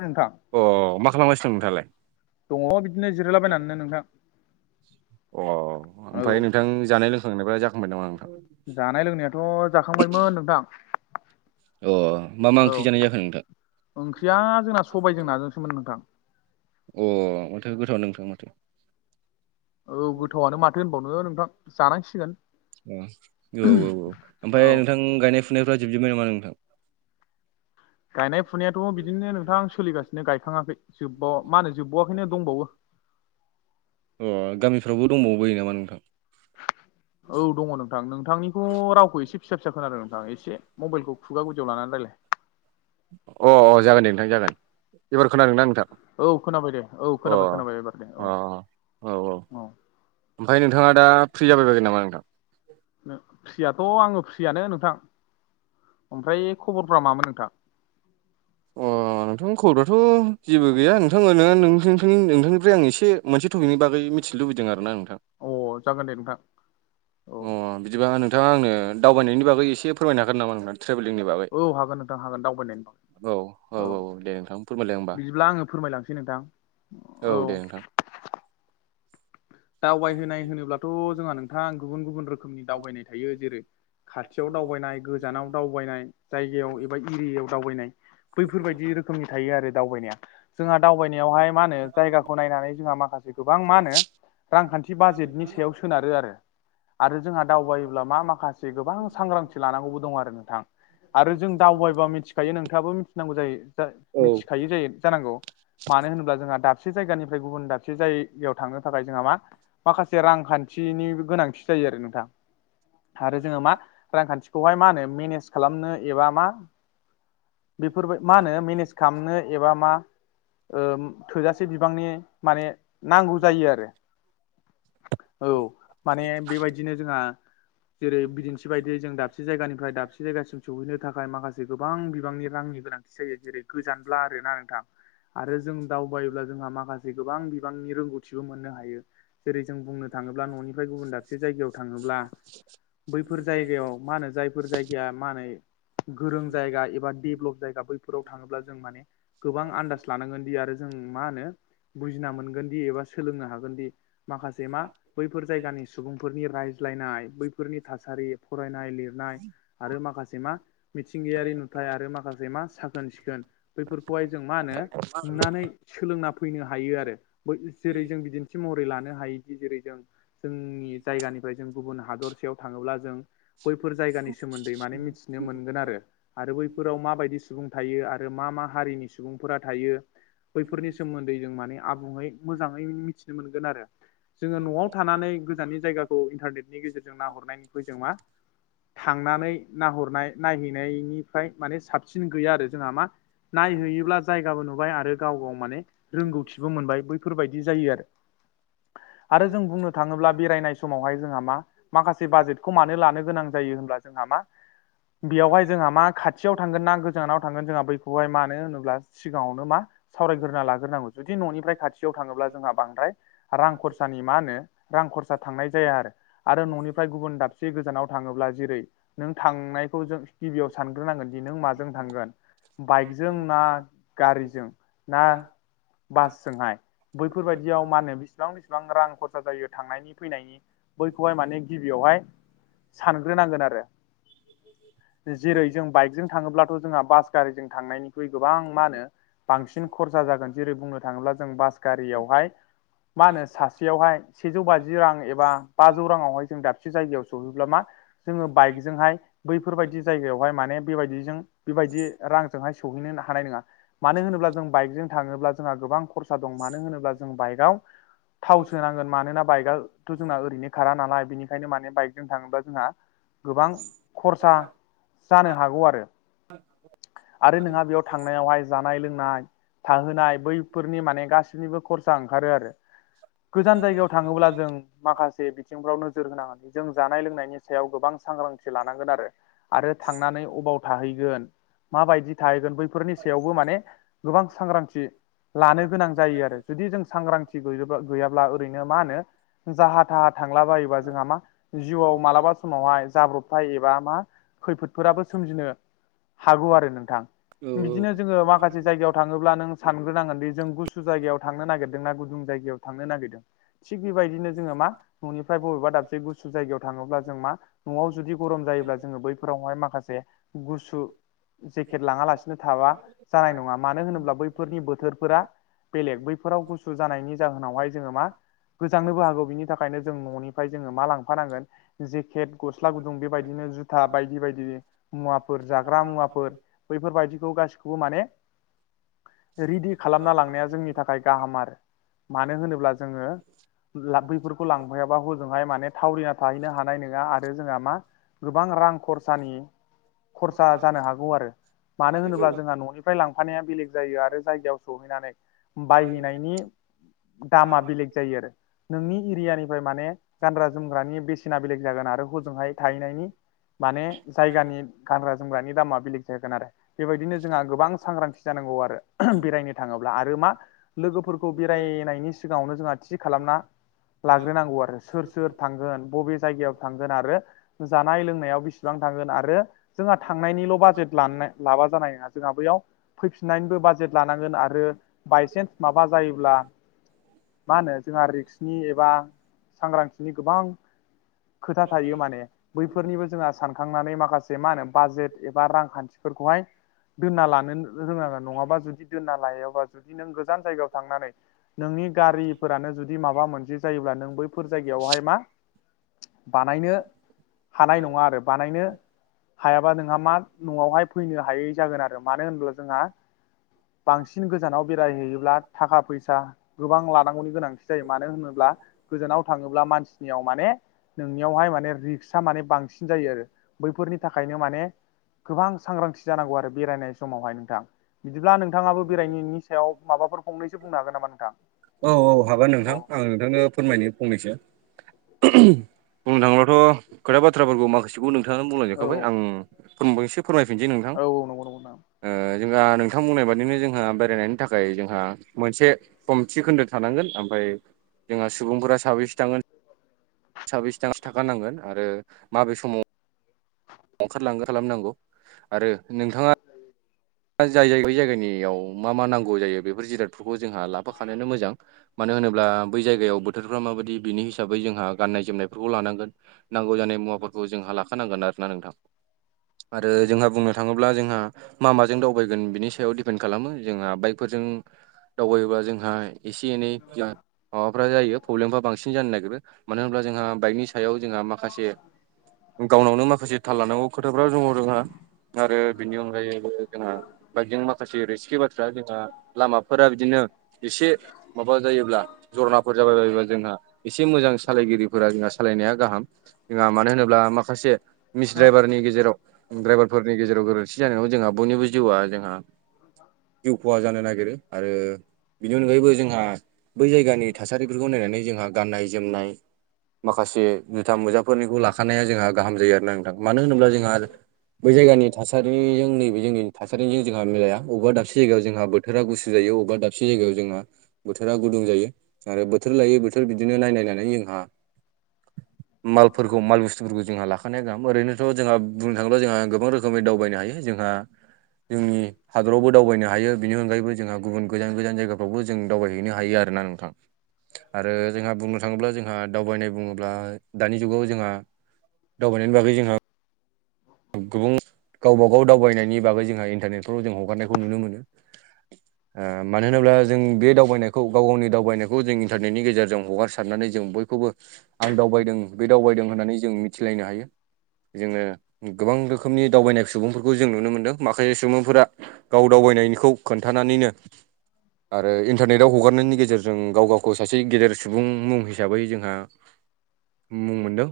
नोंथां अ मा खालामगासिनो दं नोंथाङालाय दङ बिदिनो जिरायलाबायनानैनो नोंथां अ आमफ्राय औ नोंथां जानाय लोंखांनायफ्रा जाखांबाय नामा नोंथां जानाय लोंनायाथ' जाखांबायमोन नोंथां अ मा मा औ ओंख्रि जानाय जाखो नोंथां ओंख्रिआ जोंना सबायजों नाजोंसोमोन नोंथां अ माथो गोथावानो नोंथां माथो औ गोथावआनो माथो होनबावनो नोंथां जानांसिगोन ओ औ औ औ औ आमफ्राय नोंथां गायनाय फुनायफ्रा जोबजोब्बाय नामा नोंथां गायनाय फुनायाथ' बिदिनो नोंथां सोलिगासिनो गायखाङाखै जोब्बाव मा होनो जोबबावाखैनो दंबावो ओ गामिफ्रावबो दंबावो बयो नामा नोंथां [inaudible] औ दङ नोंथां नोंथांनिखौ रावखौ एसे फिसा फिसा खोनादों नोंथां एसे मबाइलखौ खुगा गुदिआव लानानै रायलाय अ अ जागोन दे नोंथां जागोन एबार खोनादों ना नोंथां औ खोनाबाय दे औ अ खोनाबाय खोनाबाय एबार दे अ औ औ आमफ्राय नोंथा दा फ्रि जाबायबायगोन नामा नोंथां फ्रियाथ' आङो फ्रिआनो नोंथां आमफ्राय खबरफ्रा मामोन नोंथां ओ नोंथांनि खबरथ' जेबो गैया नोंथां आं ओरैनो नोंनि नोंथांनिफ्राय आं एसे मोनसे टपिकनि बागै मिथि मिथि लुबैदों आरो ना नोंथां अ जागोन दे नोंथां औ अ बिदिबा नोंथांआ आंनो दावबायनायनि बागै एसे फोरमायनो हागोन नामा नोंथा ट्रेभेलिंनि बागै औ हागोन नोंथां हागोन दावबायनायनि खौ औ औ दे नोंथां फोरमायलाय होमबा बिदिबा आङो फोरमायलांसै नोंथां औ दे नोंथां दावबायहोनाय होनोब्लाथ' जोंहा नोंथां गुबुन गुबुन रोखोमनि दावबायनाय थायो जेरै खाथिखव दावबायनाय गोजानाव दावबायनाय जायगायाव एबा एरियाआव दावबायनाय बैफोरबादि रोखोमनि थायो आरो दावबायनाया जोंहा दावबायनायावहाय मा होनो जायगाखौ नायनानै जोंहा माखासे गोबां मा होनो रांखान्थि बाजेथनि सायाव सोनारो आरो आरो जोंहा दावबायोब्ला मा माखासे गोबां सांग्रांथि लानांगौबो दं आरो नोंथां आरो जों दावबायबा मिथिखायो नोंथांआबो मिथिनांगौ जायो औ मिथिखायो जायो जानांगौ मानो होनोबा जोंहा दाबसे जायगानिफ्राय गुबुन दाबसे जायगायाव थांनो थाखाय जोंहा मा माखासे रांखान्थिनि गोनांथि जायो आरो नोंथा आरो जोङो मा रांखान्थिखौहाय माहोनो मेनेज खालामनो एबा मा बेफोरबा मा होनो मेनेज खालामनो एबा मा थोजासे बिबांनि माने नांगौ जायो आरो औ माने बेबायदिनो जोंहा जेरै बिदिन्थि बादियै जों दाबसे जायगानिफ्राय दाबसे जायगासिम सौहैनो थाखाय माखासे गोबां बिबांनि रांनि गोनां सो जेरै गोजानब्ला आरोना नोंथां आरो जों दावबायब्ला जोंहा माखासे गोबां बिबांनि रोंगौथिबो मोननो हायो जेरै जों बुंनो थाङोब्ला न'निफ्राय गुबुन दाबसे जायगायाव थाङोब्ला बैफोर जायगायाव मा होनो जाय बेफोर जायगाया मा होनो गोरों जायगा एबा डेभ'ल'प जायगा बैफोराव थाङोब्ला जों माने गोबां आनदाज लानांगोन दि आरो जों मा होनो बुजिना मोनगोनदि एबा सोलोंनो हागोनदि माखासे मा बैफोर जायगानि सु सुबुंफोरनि रायज्लायनाय बैफोरनि थासारि फरायनाय लिरनाय आरो माखासे मा मिथिंगायारि नुथाय आरो माखासे मा साखोन सिखोन बैफोरखौहाय जों मा होनो नुनानै सोलोंना फैनो हायो आरो जेरै जों बिदिन्थि महरै लानो हायोदि जेरै जों जोंनि जायगानिफ्राय जों गुबुन हादरसेयाव थाङोब्ला जों बैफोर जायगानि सोमोन्दै माने मिथिनो मोनगोन आरो आरो बैफोराव माबायदि सुबुं थायो आरो मा मा हारिनि सुबुंफोरा थायो बैफोरनि सोमोन्दै जों माने आबुङै मोजाङै मिथिनो मोनगोन आरो जोङो न'आव थानानै गोजाननि जायगाखौ इन्टारनेटनि गेजेरजों नाहरनायनिफ्राय जों मा थांनानै नाहरनाय नायहैनायनिफ्राय माने साबसिन गैया आरो जोंहा मा नायहैयोब्ला जायगाबो नुबाय आरो गाव गाव माने रोंगौथिबो मोनबाय बैफोरबायदि जायो आरो आरो जों बुंनो थाङोब्ला बेरायनाय समावहाय जोंहा मा माखासे बाजेटखौ मानो लानो गोनां जोयो होनबा जोंहा मा बेवहाय जोंहा खाथियाव ना गो जानाव थांगोन जोंहा बैखौहाय मानो होनोब्ला सिगाङावनो मा सावरायग्रोना लाग्रोनांगौ जुदि न'निफ्राय खाथियाव थाङोब्ला जोंहा बांद्राय रां खरसानि मा होनो रां खरसा थांनाय जाया आरो आरो न'निफ्राय गुबुन दाबसे गोजानाव थाङोब्ला जेरै नों थांनायखौ जों गिबियाव सानग्रोनांगोन दि नों माजों थांगोन बाइकजों ना गारिजों ना बासजोंहाय बैफोर बायदियाव मा होनो बेसेबां बिसिबां रां खरसा जायो थांनायनि फैनायनि बैखौहाय माने गिबियावहाय सानग्रोनांगोन आरो जेरै जों बाइकजों थाङोब्लाथ' जोंहा बास गारिजों थांनायनि ख्रुइ गोबां मा होनो बांसिन खरसा जागोन जेरै बुंनो थाङोब्ला जों बास गारियावहाय मा होनो सासेयावहाय सेजौ बाजि रां एबा बाजौ राङावहाय जों दाबसे जायगायाव सहैब्ला मा जोङो बाइकजोंहाय बैफोरबायदि जायगायावहाय माने बेबायदिजों बेबायदि रांजोंहाय सौहैनो हानाय नङा मानो होनोब्ला जों बाइकजों थाङोब्ला जोंहा गोबां खरसा दं मानो होनोब्ला जों बाइकआव थाव सोनांगोन मानोना बाइकआथ' जोंना ओरैनो खारा नालाय बेनिखायनो माने बाइकजों थाङोब्ला जोंहा गोबां खरसा जानो हागौ आरो आरो नोंहा बेयाव थांनायावहाय जानो जानाय लोंनाय थाहोनाय बैफोरनि माने गाससिनिबो खरसा ओंखारो आरो गोजान जायगायाव थाङोब्ला जों माखासे बिथिंफ्राव नोजोर होनाङोन जों जानाय लोंनायनि सायाव गोबां सांग्रांथि लानांगोन आरो आरो थांनानै अबाव थाहैगोन माबायदि थाहैगोन बैफोरनि सायावबो माने गोबां सांग्रांथि लानो गोनां जायो आरो जुदि जों सांग्रांथि गैयोबा गैयाब्ला ओरैनो मा होनो जाहाथा थांलायो जोंहा मा जिउआव मालाबा समावहाय जाब्रब थांय एबा मा खैफोदफोराबो सोमजिनो हागौ आरो नोंथां बिदिनो जोङो माखासे जायगायाव थाङोब्ला नों सानग्रोनांगोनदि जों गुसु जायगायाव थांनो नागिरदोंना गुदुं जायायाव थांनो नागिरदों थिग बेबायदिनो जोङो मा न'निफ्राय बबेबा दाबसे गुसु जायगायाव थाङोब्ला जों मा न'आव जुदि गरम जायोब्ला जोङो बैफोरावहाय माखासे गुसु जेकेट लाङालासिनो थाबा जानाय नङा मानो होनोब्ला बै फोरनि बोथोरफोरा बेलेग बैफोराव गुसु जानायनि जाहोनावहाय जोङो मा गोजांनोबो हागौ बिनि थाखायनो जों न'निफ्राय जोङो मा लांफानांगोन जेकेट गस्ला गुदुं बेबायदिनो जुथा बायदि बायदि मुवाफोर जाग्रा मुवाफोर बैफोरबायाददिखौ गासिखौबो माने रेदि खालामना लांनाया जोंनि थाखाय गाहाम आरो मानो होनोब्ला जोङो बैफोरखौ लांफायाबा हजोंहाय माने थावरिना थाहैनो हानाय नङा आरो जोंहा मा गोबां रां खरसानि खरसा जानो हागौ आरो। मानो होनोब्ला जोंहा न'निफ्राय लांफानाया बेलेग जायो आरो जायगायाव सहैनानै बायहैनायनि दामा बेलेग जायो आरो नोंनि एरियानिफ्राय माने गानग्रा जोमग्रानि बेसेना बेलेग जागोन आरो हजोंहाय थाहैनायनि माने जायगानि गानग्रा जोमग्रानि दामा बेलेग जागोन आरो। बेबायदिनो जोंहा गोबां सांग्रांथि जानांगौ आरो बेरायनो थांङोब्ला आरो मा लोगोफोरखौ बेरायनायनि सिगांङावनो जोंहा थि खालामना लाग्रोनांगौ आरो सोर सोर थांगोन बबे जायगायाव थांगोन आरो जानाय लोंनायाव बेसेबां थांगोन आरो जोंहा थांनायनिल' बाजेट लानो लाबा जानाय नंङा जोंहा बैयाव फैफिननायनिबो बाजेट लानांगोन आरो बायसेन्स माबा जायोब्ला मा होनो जोंहा रिक्सनि एबा सांग्रांथिनि गोबां खोथा थायो माने बैफोरनिबो जोंहा सान खांनानै माखासे मा होनो बाजेट एबा रांखान्थिफोरखौहाय दोनना लानो रोङांबा नंङाबा जुदि दोनना लायोबा जुदि नों गोजान जायगायाव थांनानै नोंनि गारिफोरानो जुदि माबा मोनसे जायोब्ला नों बैफोर जायगायावहाय मा बानायनो हानाय नंङा आरो बानायनो हायाबा नोंहा मा न'आवहाय फैनो हायै जागोन आरो मानो होनब्ला जोंहा बांसिन गोजानाव बेरायहैयोब्ला थाखा फैस सा गोबां लानांगौनि गोनांथि जायो मानो होनोब्ला गोजानाव थांङोब्ला मानसिनियाव माने नोंनियावहाय माने रिक्सआ माने बांसिन जायो आरो बैफोरनि थाखायनो माने गोबां सांग्रांथि जानांगौ आरो बेरायनाय समावहाय नोंथां। बिदिब्ला नोंथांङाबो बेरायनायनि सायाव माबाफोर फंनैसो बुंनो हागोन नामा नोंथां? औ औ हागोन अ नोंथां औ आं नोंथांनो फोरमायनो फंनैसो बुंनो थांङोबथ' खोथा बाथ्राफोरखौ माखासेखौ नोंथांङा बुंलांजोबखाबाय आं फोमबो एसे फोरमायफिनसै नोंथां औ नंगौ नंगौ नोंथां ओ जेनबा थां बुंनाय बादिनो जोंहा बेरायनायनि थाखाय जोंहा मोनसे खम थि खोन्दो थानांगोन ओमफाय जोंहा सुबुंफोरा साबैसे थागोन साबेसे [unintelligible] नांगोन आरो माबे समाव ओंखारलांगो खालामनांगौ आरो नोंथांङा या जायै बै जायगानियाव मा मा नांगौ जायो बेफोर जिरादफोरखौ जोंहा लाफाखानायानो मोजां। मानो होनोब्ला बै जायगायाव बोथोरफ्रा माबायदि बिनि हिसाबै जोंहा गाननाय जोमनायफोरखौ लानांगोन। नांगौ जानाय मुवाफोरखौ जोंहा लाखानांगोन आर ना नोंथांखौ। आरो जोंहा बुंनो थांङोब्ला जोंहा मा मा जों दावबायगोन बिनि सायाव दिडपेन्ड खालामो जोंहा बाइकफोरजों दावबायोब्ला जोंहा एसे एनै माबाफ्रा जायो प्रब्लेमफ्रा बांसिन जानो नागिरो मानो होनब्ला जोंहा बाइकनि सायाव जोंहा माखासे गावनावनो माखासे थाल लानांगौ। खोथाफ्रा जोंङ जोंहा आरो बिनि अनगायैबो जोंहा बाइकजों माखासे रिस्कि बा दा जोंहा लामाफोरा बिदिनो एसे माबा जायोब्ला जरनाफोर जाबाय बायोब्ला जोंहा एसे मोजां सालायगिरिफोरा जोंहा सालायनाया गाहाम। जोंहा मानो होनोब्ला माखासे मिस हा द्राइभारनि गेजेराव द्राइभार फोरनि गेजेराव गोरोन्थि जानायाव जोंहा बयनिबो जिउआ जोंहा जिउ खहा जानो नागिरो आरो बिनि अनगायैबो जोंहा बै जायगानि थासारिफोरखौ नायनानै जोंहा गाननाय जोमनाय माखासे जुथा, मुजा फोरनिखौ लाखानाया जोंहा गाहाम जायो आरोना नोंथां मानो होनोब्ला जोंहा बै जायगानि थासारिजों जोंनि थासारिजों जोंहा मिलाया अबेबा दाबसे जायगायाव जोंहा बोथोरा गुसु जायो अबेबा दाबसे जायगायाव जोंहा बोथोरा गुदुं जायो आरो बोथोर लायै बोथोर बिदिनो नायनायनानै जोंहा मालफोरखौ माल बुस्थुफोरखौ जोंहा लाख खानाय गाहाम ओरैनोथ' जोंहा बुंनो थांङोब्ला जोंहा गोबां रोखोमै दावबायनो हायो जोंहा जोंनि हादरावबो दावबायनो हायो बेनि अनगायैबो जोंहा गुबुन गोजान गोजान जायगा फ्रावबो जों दावबायहैनो हायो आरोना नोंथां। आरो जोंहा बुंनो थाङोब्ला जोंहा दावबायनाय बुङोब्ला दानि जुगाव जोंहा दावबायनायनि बागै जोंहा [inaudible] गुबुन गावबागाव दावबायनायनि बागै जोंहा इन्टारनेटफ्राव जों हगारनायखौ नुनो मोनो। मानो होनोब्ला जों बे दावबायनायखौ गाव गावनि दावबायनाय खौ जों इन्टारनेटनि गेजेरजों हगारसारनानै जों बयखौबो आं दावबायदों बे दावबायदों होननानै जों मि‌ थिलायनो हायो जोङो गोबां रोखोमनि दावबायनाय सुबुंफोरखौ जों नुनो मोनदों। माखासे सुबुंफोरा गाव दावबायखौ खोन्थानानैनो आरो इन्टारनेटआव हगारनायनि गेजेरजों गाव गावखौ सासे गेदेर सुबुं मुं हिसाबै जोंहा मुं मोनदों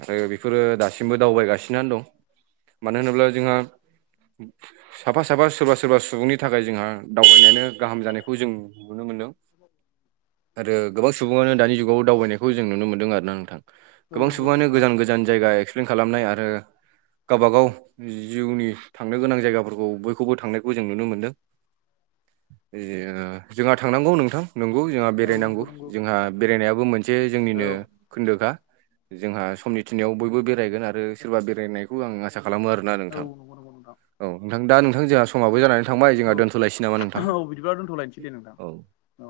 आरो बेफोरो दासिमबो दावबायगासिनोयानो दं। मानो होनोब्ला जोंहा साफा साफा सोरबा सोरबा सुबुंनि थाखाय जोंहा दावबायनायानो गाहाम जानायखौ जों नुनो मोनदों आरो गोबां सुबुङानो दानि जुगाव दावबायनाय खौ जों नुनो मोन्दों आरोना नोंथां औ गोबां नंगौ नंगौ सुबुङानो नोंथां गोजान गोजान जायगा एक्सप्लेन खालामनाय आरो गावबागाव जिउनि थांनो गोनां जायगाफोरखौ बो खौबो थांनायखौ जों नुनो मोनदों। जोंहा थांनांगौ नोंथां नंगौ जोंहा औ बेरायनांगौ नंगौ नंगौ जोंहा बेरायनायाबो मोनसे औ जोंनिनो खोन्दोगा जोंहा समनि थिनायाव बयबो बेरायगोन आरो सोरबा बेरायनायखौ आं आसा खालामो आरो। ना नोंथां नंगौ नंगौ नोंथां औ नोंथां दा नोंथां जोंहा समाबो जानानै थांबाय जोंहा दोन्थ'लायसै नामा नोंथां? दोन्थ'लायनोसै दे नोंथां औ औ।